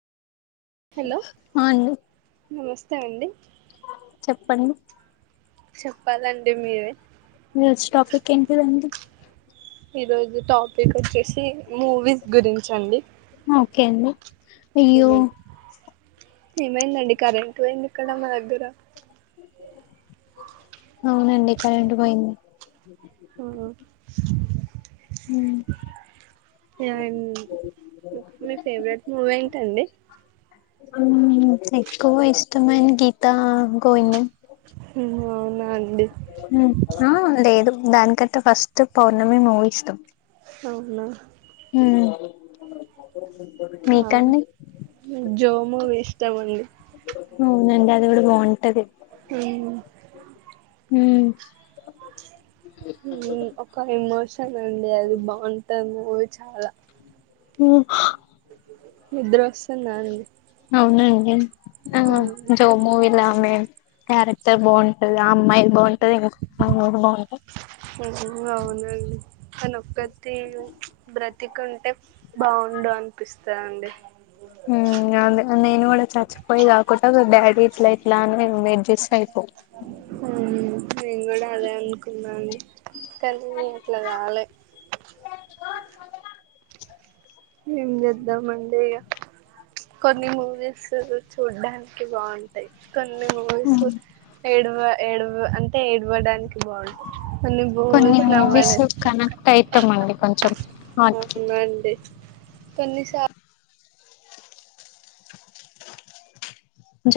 hello ఆండీ నమస్తే అండి చెప్పండి చెప్పాలండి మీరే ఈరోజు టోపీక్ ఎంటిది అండి ఈ రోజు టాపిక్ వచ్చేసి మూవీస్ గురించండి ఓకే అండి అయ్యో ఏమైందండి కరెంట్ పోయింది ఇక్కడ మా దగ్గర అవునండి కరెంటు పోయింది హ్మ్ మీ ఫేవరెట్ మూవీ ఏంటండి ఎక్కువ ఇష్టమైన గీత గోవిందం అవునా అండి ఆ లేదు దానికట్టే ఫస్ట్ పౌర్ణమి మూవీ ఇష్టాం అవునా అ అ జో్ మూవీ ఇష్టమండి నండి అది ఇ కూడా బోన్ ఏమ్ ఊమ్ ఊమ్ ఒక ఎమోషనుంది అది బాంటది మూవి చాలా ఊమ్ నిద్రొస్తుందాండి ఔనండి ఆ జో మూవీలొ ఆమె క్యారెక్టర్ బాంటది ఆ అమ్మాయ్ బాంటది [unintelligible] ఉ ఊమ్ ఔనండి తనొక్కత్తి ప్చ్ బ్రతికుంటె బాగుండు అన్పిస్తదండి ఊమ్ అదె నేన్ గూడా చచ్చిపోయి గాకుండ బ్యాడ్ గిట్ల ఇట్లా అన్ నేన్ వెయ్ట్జేస్ ఊమ్ నేన్ గూడ అదే అన్కున్నాండి కనీ అట్ల గాలె ఏం జేద్దామండి ఇగ చ్ కొన్ని మూవీస్స్ చూడ్డాన్కి బాంటయ్ కొన్ని మూవీస్స్ ఏడ్వ ఏడ్వ్ అంటె ఏడ్వడాన్కి కొన్ని మూవీస్స్ నవ్వడానికి కనెక్టైతమండి కొంచెం ఆక్కె కొన్నిసా